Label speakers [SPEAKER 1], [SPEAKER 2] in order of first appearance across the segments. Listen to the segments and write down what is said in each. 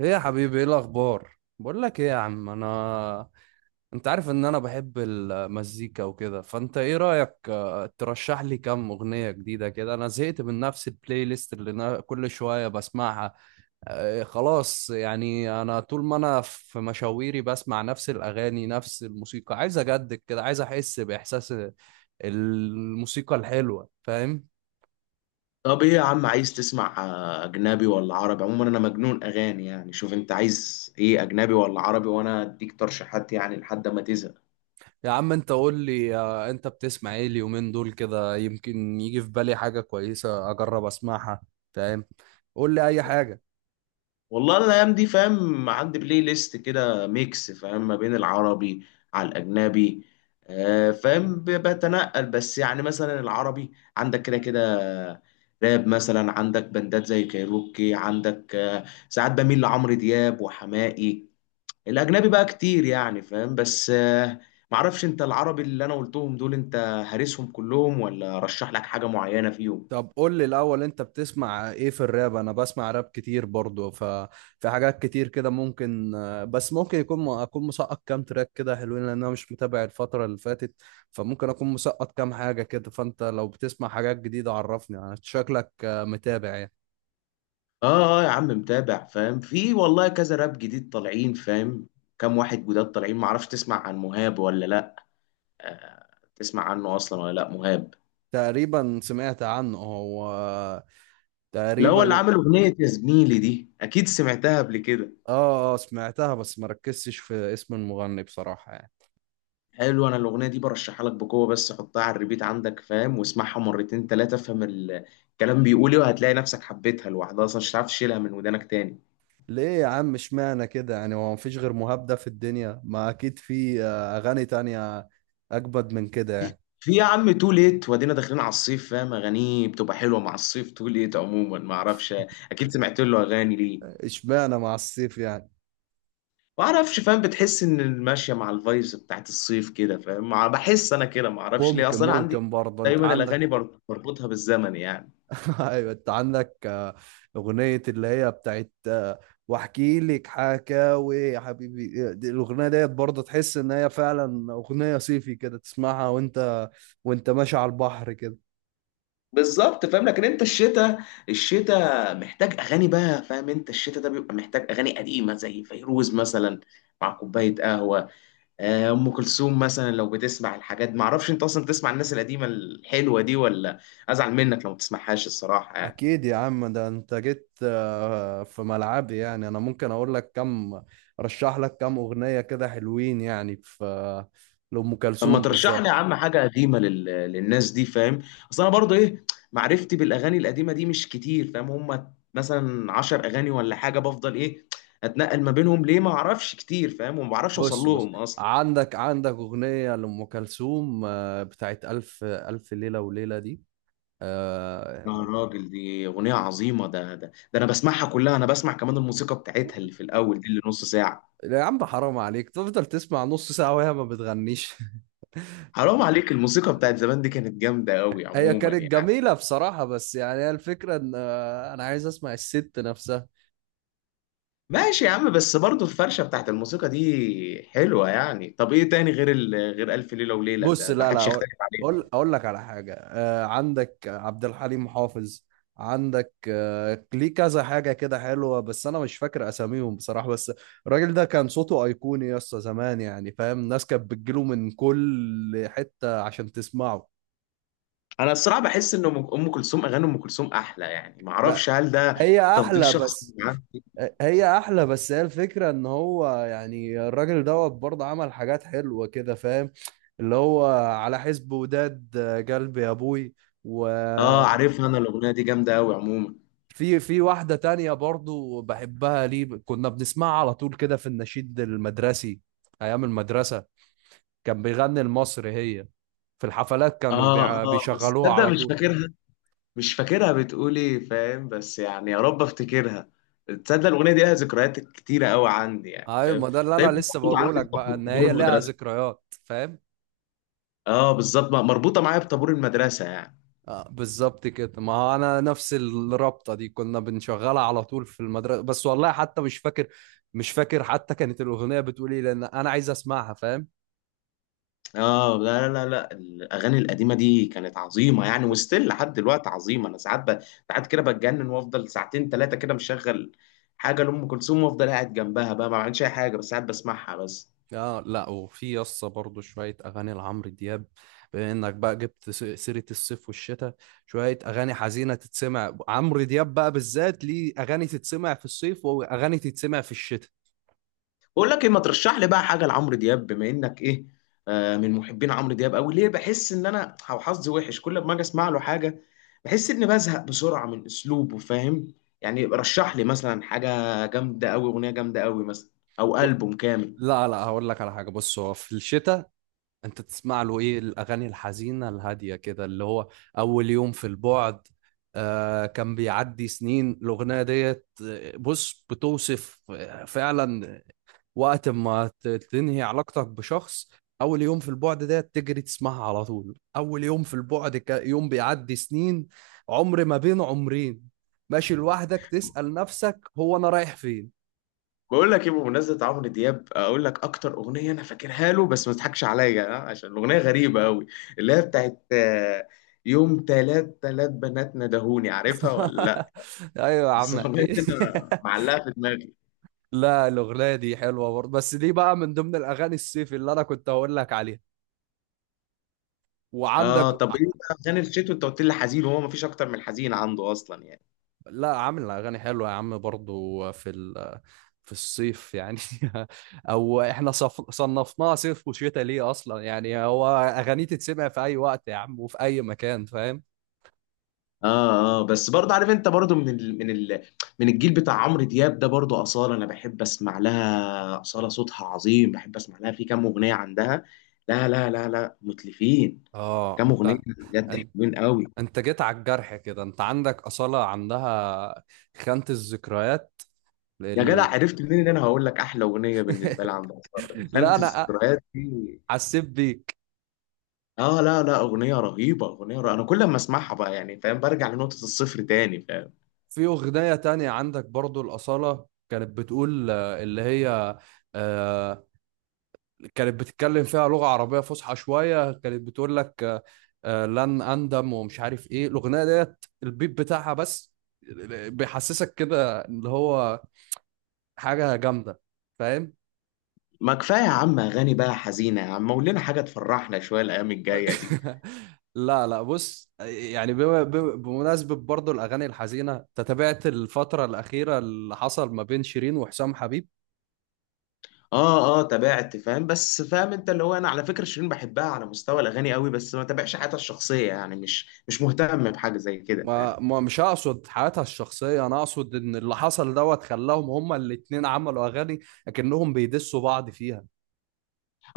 [SPEAKER 1] ايه يا حبيبي، ايه الاخبار؟ بقول لك ايه يا عم. انا انت عارف ان انا بحب المزيكا وكده، فانت ايه رايك؟ ترشح لي كام اغنيه جديده كده. انا زهقت من نفس البلاي ليست اللي انا كل شويه بسمعها. خلاص يعني انا طول ما انا في مشاويري بسمع نفس الاغاني نفس الموسيقى. عايز اجدد كده، عايز احس باحساس الموسيقى الحلوه، فاهم؟
[SPEAKER 2] طب ايه يا عم عايز تسمع اجنبي ولا عربي؟ عموما انا مجنون اغاني يعني. شوف انت عايز ايه، اجنبي ولا عربي، وانا اديك ترشيحات يعني لحد ما تزهق.
[SPEAKER 1] يا عم انت قول لي، انت بتسمع ايه اليومين دول كده؟ يمكن يجي في بالي حاجة كويسة اجرب اسمعها. فاهم؟ قول لي اي حاجة.
[SPEAKER 2] والله الايام دي فاهم، عندي بلاي ليست كده ميكس فاهم، ما بين العربي على الاجنبي. فاهم، بتنقل. بس يعني مثلا العربي عندك كده كده راب مثلا، عندك بندات زي كايروكي، عندك ساعات بميل لعمرو دياب وحماقي. الاجنبي بقى كتير يعني فاهم. بس معرفش، انت العربي اللي انا قلتهم دول انت هارسهم كلهم ولا رشح لك حاجة معينة فيهم؟
[SPEAKER 1] طب قول لي الاول، انت بتسمع ايه في الراب؟ انا بسمع راب كتير برضو، ففي حاجات كتير كده ممكن، بس ممكن يكون اكون مسقط كام تراك كده حلوين، لان انا مش متابع الفترة اللي فاتت. فممكن اكون مسقط كام حاجة كده. فانت لو بتسمع حاجات جديدة عرفني، يعني شكلك متابع يعني.
[SPEAKER 2] اه اه يا عم متابع فاهم. في والله كذا راب جديد طالعين فاهم، كام واحد جداد طالعين. معرفش تسمع عن مهاب ولا لا؟ آه، تسمع عنه اصلا ولا لا؟ مهاب
[SPEAKER 1] تقريبا سمعت عنه هو،
[SPEAKER 2] اللي هو اللي
[SPEAKER 1] تقريبا.
[SPEAKER 2] عامل اغنية يا زميلي دي، اكيد سمعتها قبل كده.
[SPEAKER 1] اه اه، سمعتها بس ما ركزتش في اسم المغني بصراحة يعني.
[SPEAKER 2] حلو، انا الاغنيه دي برشحها لك بقوه، بس حطها على الريبيت عندك فاهم، واسمعها مرتين ثلاثه افهم الكلام بيقول ايه، وهتلاقي نفسك حبيتها لوحدها اصلا، مش هتعرف تشيلها من ودانك تاني.
[SPEAKER 1] ليه يا عم اشمعنى كده يعني؟ هو مفيش غير مهاب ده في الدنيا؟ ما اكيد في اغاني تانية اكبد من كده يعني.
[SPEAKER 2] في يا عم تو ليت، وادينا داخلين على الصيف فاهم، اغانيه بتبقى حلوه مع الصيف. تو ليت عموما ما اعرفش، اكيد سمعت له اغاني. ليه؟
[SPEAKER 1] اشمعنى مع السيف يعني؟
[SPEAKER 2] ما اعرفش فاهم، بتحس ان ماشيه مع الفايبس بتاعت الصيف كده فاهم. بحس انا كده، ما اعرفش ليه
[SPEAKER 1] ممكن،
[SPEAKER 2] اصلا. أنا عندي
[SPEAKER 1] ممكن برضه انت
[SPEAKER 2] دايما
[SPEAKER 1] عندك.
[SPEAKER 2] الاغاني بربطها بالزمن يعني.
[SPEAKER 1] ايوه، انت عندك اغنية اللي هي بتاعت، واحكي لك حكاوي يا حبيبي. الاغنية ديت برضه تحس ان هي فعلا اغنية صيفي كده، تسمعها وانت، وانت ماشي على البحر كده.
[SPEAKER 2] بالظبط فاهم. لكن انت الشتاء، الشتاء محتاج اغاني بقى فاهم، انت الشتاء ده بيبقى محتاج اغاني قديمه زي فيروز مثلا مع كوبايه قهوه. ام كلثوم مثلا لو بتسمع الحاجات، ما اعرفش انت اصلا بتسمع الناس القديمه الحلوه دي ولا؟ ازعل منك لو ما بتسمعهاش الصراحه يعني.
[SPEAKER 1] اكيد يا عم، ده انت جيت في ملعبي يعني. انا ممكن اقول لك كم، رشح لك كم اغنية كده حلوين، يعني في لأم
[SPEAKER 2] طب ما
[SPEAKER 1] كلثوم
[SPEAKER 2] ترشح لي يا
[SPEAKER 1] بالذات.
[SPEAKER 2] عم حاجه قديمه للناس دي فاهم. اصل انا برضو ايه، معرفتي بالاغاني القديمه دي مش كتير فاهم. هم مثلا 10 اغاني ولا حاجه، بفضل ايه اتنقل ما بينهم؟ ليه؟ ما اعرفش كتير فاهم، وما بعرفش اوصل
[SPEAKER 1] بص بص،
[SPEAKER 2] لهم اصلا.
[SPEAKER 1] عندك اغنية لأم كلثوم بتاعت ألف ليلة وليلة دي. آه،
[SPEAKER 2] يا راجل دي أغنية عظيمة. ده أنا بسمعها كلها، أنا بسمع كمان الموسيقى بتاعتها اللي في الأول دي اللي نص ساعة.
[SPEAKER 1] يا عم حرام عليك تفضل تسمع نص ساعة وهي ما بتغنيش.
[SPEAKER 2] حرام عليك، الموسيقى بتاعت زمان دي كانت جامدة أوي
[SPEAKER 1] هي
[SPEAKER 2] عموما
[SPEAKER 1] كانت
[SPEAKER 2] يعني.
[SPEAKER 1] جميلة بصراحة، بس يعني هي الفكرة ان انا عايز اسمع الست نفسها.
[SPEAKER 2] ماشي يا عم، بس برضه الفرشة بتاعت الموسيقى دي حلوة يعني. طب إيه تاني غير غير ألف ليلة وليلة؟
[SPEAKER 1] بص،
[SPEAKER 2] ده
[SPEAKER 1] لا لا،
[SPEAKER 2] محدش
[SPEAKER 1] اقول
[SPEAKER 2] يختلف عليه.
[SPEAKER 1] اقول أقول لك على حاجه. آه، عندك عبد الحليم حافظ، عندك آه، ليه كذا حاجه كده حلوه بس انا مش فاكر اساميهم بصراحه. بس الراجل ده كان صوته ايقوني يا اسطى، زمان يعني، فاهم؟ الناس كانت بتجيله من كل حته عشان تسمعه.
[SPEAKER 2] أنا الصراحة بحس إن أم كلثوم، أغاني أم كلثوم أحلى يعني،
[SPEAKER 1] ما
[SPEAKER 2] معرفش هل ده
[SPEAKER 1] هي
[SPEAKER 2] تفضيل
[SPEAKER 1] احلى
[SPEAKER 2] شخصي
[SPEAKER 1] بس
[SPEAKER 2] عندي.
[SPEAKER 1] هي احلى بس. هي الفكره ان هو يعني الراجل دوت برضه عمل حاجات حلوه كده، فاهم؟ اللي هو على حسب وداد، قلبي يا ابوي. و
[SPEAKER 2] آه عارفها، أنا الأغنية دي جامدة أوي عموما.
[SPEAKER 1] في في واحدة تانية برضو بحبها، ليه كنا بنسمعها على طول كده في النشيد المدرسي، أيام المدرسة. كان بيغني المصري هي، في الحفلات كانوا
[SPEAKER 2] آه آه، بس
[SPEAKER 1] بيشغلوها
[SPEAKER 2] تصدق
[SPEAKER 1] على
[SPEAKER 2] مش
[SPEAKER 1] طول.
[SPEAKER 2] فاكرها، مش فاكرها بتقول ايه فاهم، بس يعني يا رب افتكرها. تصدق الاغنيه دي لها ذكريات كتيره قوي عندي يعني
[SPEAKER 1] أيوة،
[SPEAKER 2] فاهم،
[SPEAKER 1] ما ده اللي أنا
[SPEAKER 2] دايما
[SPEAKER 1] لسه
[SPEAKER 2] مربوطه
[SPEAKER 1] بقوله
[SPEAKER 2] عندي
[SPEAKER 1] لك بقى، إن
[SPEAKER 2] بطابور
[SPEAKER 1] هي لها
[SPEAKER 2] المدرسه.
[SPEAKER 1] ذكريات، فاهم؟
[SPEAKER 2] اه بالظبط، مربوطه معايا بطابور المدرسه يعني.
[SPEAKER 1] آه بالظبط كده. ما هو أنا نفس الرابطة دي كنا بنشغلها على طول في المدرسة، بس والله حتى مش فاكر، مش فاكر حتى كانت الأغنية بتقول إيه، لأن أنا عايز أسمعها، فاهم؟
[SPEAKER 2] اه لا لا لا لا، الاغاني القديمه دي كانت عظيمه يعني، وستيل لحد دلوقتي عظيمه. انا ساعات ساعات كده بتجنن، وافضل ساعتين ثلاثه كده مشغل حاجه لام كلثوم، وافضل قاعد جنبها بقى ما بعملش اي حاجه، بس ساعات بسمعها بس.
[SPEAKER 1] اه لا، وفي يسطا برضه شوية أغاني لعمرو دياب، بما إنك بقى جبت سيرة الصيف والشتاء. شوية أغاني حزينة تتسمع عمرو دياب بقى بالذات، ليه أغاني تتسمع في الصيف وأغاني تتسمع في الشتاء.
[SPEAKER 2] بقول لك ايه، ما ترشح لي بقى حاجه لعمرو دياب بما انك ايه، آه من محبين عمرو دياب قوي. ليه بحس ان انا أو حظي وحش، كل ما اجي اسمع له حاجه بحس اني بزهق بسرعه من اسلوبه فاهم. يعني رشح لي مثلا حاجه جامده قوي، اغنيه جامده قوي مثلا، او
[SPEAKER 1] ب-
[SPEAKER 2] البوم كامل.
[SPEAKER 1] لا لا، هقول لك على حاجة. بص هو في الشتاء، أنت تسمع له إيه؟ الأغاني الحزينة الهادية كده، اللي هو أول يوم في البعد. آه كان بيعدي سنين، الأغنية ديت، بص بتوصف فعلا وقت ما تنهي علاقتك بشخص. اول يوم في البعد ده تجري تسمعها على طول. اول يوم في البعد، يوم بيعدي سنين، عمر ما بين عمرين، ماشي لوحدك تسأل نفسك هو انا رايح فين.
[SPEAKER 2] بقول لك ايه، بمناسبه عمرو دياب اقول لك اكتر اغنيه انا فاكرها له، بس ما تضحكش عليا عشان الاغنيه غريبه قوي، اللي هي بتاعت يوم تلات تلات بنات ندهوني، عارفها ولا لا؟
[SPEAKER 1] ايوه يا
[SPEAKER 2] بس
[SPEAKER 1] عم،
[SPEAKER 2] الاغنيه
[SPEAKER 1] اكيد.
[SPEAKER 2] دي أنا معلقه في دماغي.
[SPEAKER 1] لا الاغنيه دي حلوه برضه، بس دي بقى من ضمن الاغاني الصيف اللي انا كنت هقول لك عليها.
[SPEAKER 2] اه
[SPEAKER 1] وعندك،
[SPEAKER 2] طب ايه بقى غني الشتوي؟ انت قلت لي حزين، وهو مفيش اكتر من حزين عنده اصلا يعني.
[SPEAKER 1] لا، عامل اغاني حلوه يا عم برضو في الصيف يعني. او احنا صنفناها صيف وشتاء ليه اصلا يعني؟ هو اغاني تتسمع في اي وقت يا عم، وفي اي مكان، فاهم؟
[SPEAKER 2] اه اه، بس برضه عارف انت برضه من الجيل بتاع عمرو دياب ده، برضه اصاله انا بحب اسمع لها، اصاله صوتها عظيم، بحب اسمع لها في كام اغنيه عندها. لا لا لا لا متلفين،
[SPEAKER 1] اه،
[SPEAKER 2] كام اغنيه بجد
[SPEAKER 1] انت
[SPEAKER 2] حلوين قوي.
[SPEAKER 1] انت جيت على الجرح كده. انت عندك اصاله، عندها خانه الذكريات،
[SPEAKER 2] يا جدع
[SPEAKER 1] ال...
[SPEAKER 2] عرفت منين ان انا هقول لك احلى اغنيه بالنسبه لي عند اصاله،
[SPEAKER 1] لا
[SPEAKER 2] خانت
[SPEAKER 1] انا
[SPEAKER 2] الذكريات دي؟
[SPEAKER 1] حسيت بيك.
[SPEAKER 2] اه لا لا، اغنيه رهيبه، اغنيه رهيبة. انا كل ما اسمعها بقى يعني فاهم، برجع لنقطه الصفر تاني فاهم.
[SPEAKER 1] في اغنيه تانية عندك برضو الاصاله كانت بتقول اللي هي كانت بتتكلم فيها لغة عربية فصحى شوية. كانت بتقول لك لن أندم، ومش عارف إيه الأغنية ديت، البيت بتاعها بس بيحسسك كده، اللي هو حاجة جامدة، فاهم؟
[SPEAKER 2] ما كفاية يا عم أغاني بقى حزينة يا عم، قول لنا حاجة تفرحنا شوية الأيام الجاية دي.
[SPEAKER 1] لا لا، بص يعني، بمناسبة برضو الأغاني الحزينة، أنت تابعت الفترة الأخيرة اللي حصل ما بين شيرين وحسام حبيب؟
[SPEAKER 2] آه آه تابعت فاهم، بس فاهم أنت اللي هو، أنا على فكرة شيرين بحبها على مستوى الأغاني قوي، بس ما تابعش حياتها الشخصية يعني، مش مهتم بحاجة زي كده فاهم.
[SPEAKER 1] ما ما مش هقصد حياتها الشخصية، أنا أقصد إن اللي حصل دوت خلاهم هما الاتنين عملوا أغاني أكنهم بيدسوا بعض فيها.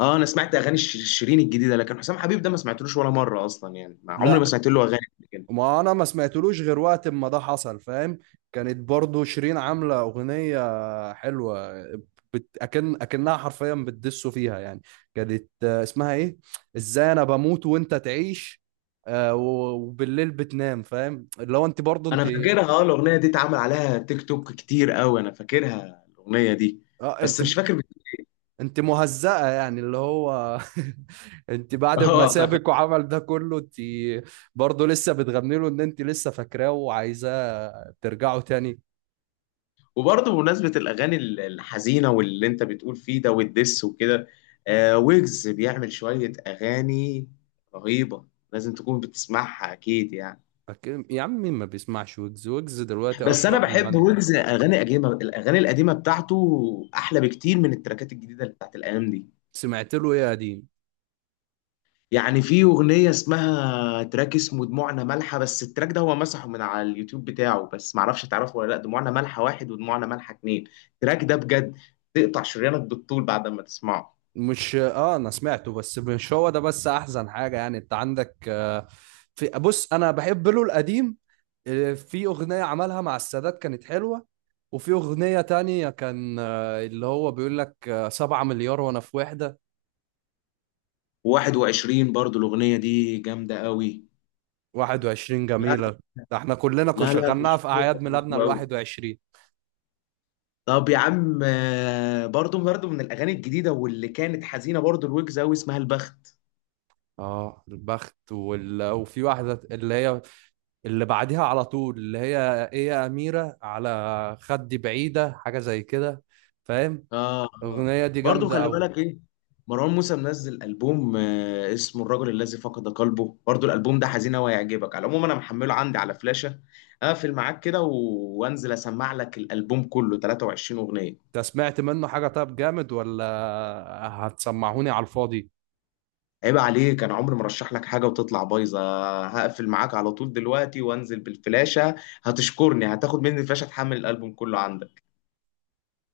[SPEAKER 2] آه أنا سمعت أغاني شيرين الجديدة، لكن حسام حبيب ده ما سمعتلوش ولا مرة أصلا يعني، ما عمري ما
[SPEAKER 1] لا،
[SPEAKER 2] سمعت له أغاني قبل كده.
[SPEAKER 1] ما انا ما سمعتلوش غير وقت ما ده حصل، فاهم؟ كانت برضو شيرين عامله اغنيه حلوه، اكنها حرفيا بتدسوا فيها يعني. كانت اسمها ايه، ازاي انا بموت وانت تعيش، وبالليل بتنام، فاهم؟ اللي هو انت برضو
[SPEAKER 2] أنا
[SPEAKER 1] انت،
[SPEAKER 2] فاكرها آه، الأغنية دي اتعمل عليها تيك توك كتير قوي، أنا فاكرها الأغنية دي،
[SPEAKER 1] اه انت،
[SPEAKER 2] بس مش فاكر
[SPEAKER 1] انت مهزأة يعني، اللي هو انت بعد ما
[SPEAKER 2] آه.
[SPEAKER 1] سابك وعمل ده كله، انت برضه لسه بتغني له ان انت لسه فاكراه وعايزاه ترجعوا تاني.
[SPEAKER 2] وبرضه بمناسبة الأغاني الحزينة، واللي أنت بتقول فيه ده والدس وكده، آه ويجز بيعمل شوية أغاني رهيبة، لازم تكون بتسمعها أكيد يعني.
[SPEAKER 1] أكيد يا عم، مين ما بيسمعش ويجز؟ ويجز دلوقتي
[SPEAKER 2] بس
[SPEAKER 1] أشهر
[SPEAKER 2] أنا بحب
[SPEAKER 1] مغني.
[SPEAKER 2] ويجز أغاني قديمة، الأغاني القديمة بتاعته أحلى بكتير من التراكات الجديدة اللي بتاعت الأيام دي.
[SPEAKER 1] سمعت له إيه يا قديم؟
[SPEAKER 2] يعني في أغنية اسمها تراك اسمه دموعنا مالحة، بس التراك ده هو مسحه من على اليوتيوب بتاعه، بس معرفش تعرفه ولا لأ. دموعنا مالحة واحد ودموعنا مالحة اتنين، التراك ده بجد تقطع شريانك بالطول بعد ما تسمعه.
[SPEAKER 1] مش أنا سمعته، بس مش هو ده بس أحزن حاجة يعني. أنت عندك في، بص أنا بحب له القديم. في أغنية عملها مع السادات كانت حلوة. وفي أغنية تانية كان اللي هو بيقول لك 7 مليار وأنا في وحدة،
[SPEAKER 2] و21 برضو الأغنية دي جامدة قوي.
[SPEAKER 1] 21
[SPEAKER 2] لا
[SPEAKER 1] جميلة. ده احنا كلنا كنا
[SPEAKER 2] لا لا،
[SPEAKER 1] شغلناها
[SPEAKER 2] مش
[SPEAKER 1] في
[SPEAKER 2] مش
[SPEAKER 1] أعياد ميلادنا
[SPEAKER 2] حلوة قوي.
[SPEAKER 1] الـ21.
[SPEAKER 2] طب يا عم برضو برضو من الأغاني الجديدة واللي كانت حزينة، برضو الويجز قوي اسمها البخت.
[SPEAKER 1] اه البخت، وفي واحدة اللي هي اللي بعديها على طول، اللي هي ايه، يا أميرة على خدي بعيدة، حاجة زي كده، فاهم؟
[SPEAKER 2] اه اه،
[SPEAKER 1] الأغنية دي
[SPEAKER 2] برضو
[SPEAKER 1] جامدة
[SPEAKER 2] خلي
[SPEAKER 1] أوي.
[SPEAKER 2] بالك ايه، مروان موسى منزل ألبوم اسمه الرجل الذي فقد قلبه، برضو الألبوم ده حزين أوي هيعجبك على العموم. أنا محمله عندي على فلاشة، أقفل معاك كده وأنزل أسمع لك الألبوم كله 23 أغنية.
[SPEAKER 1] انت سمعت منه حاجة طب، جامد ولا هتسمعوني على الفاضي؟
[SPEAKER 2] عيب عليك، انا عمري ما رشح لك حاجه وتطلع بايظه. هقفل معاك على طول دلوقتي وانزل بالفلاشه، هتشكرني، هتاخد مني الفلاشه تحمل الالبوم كله عندك.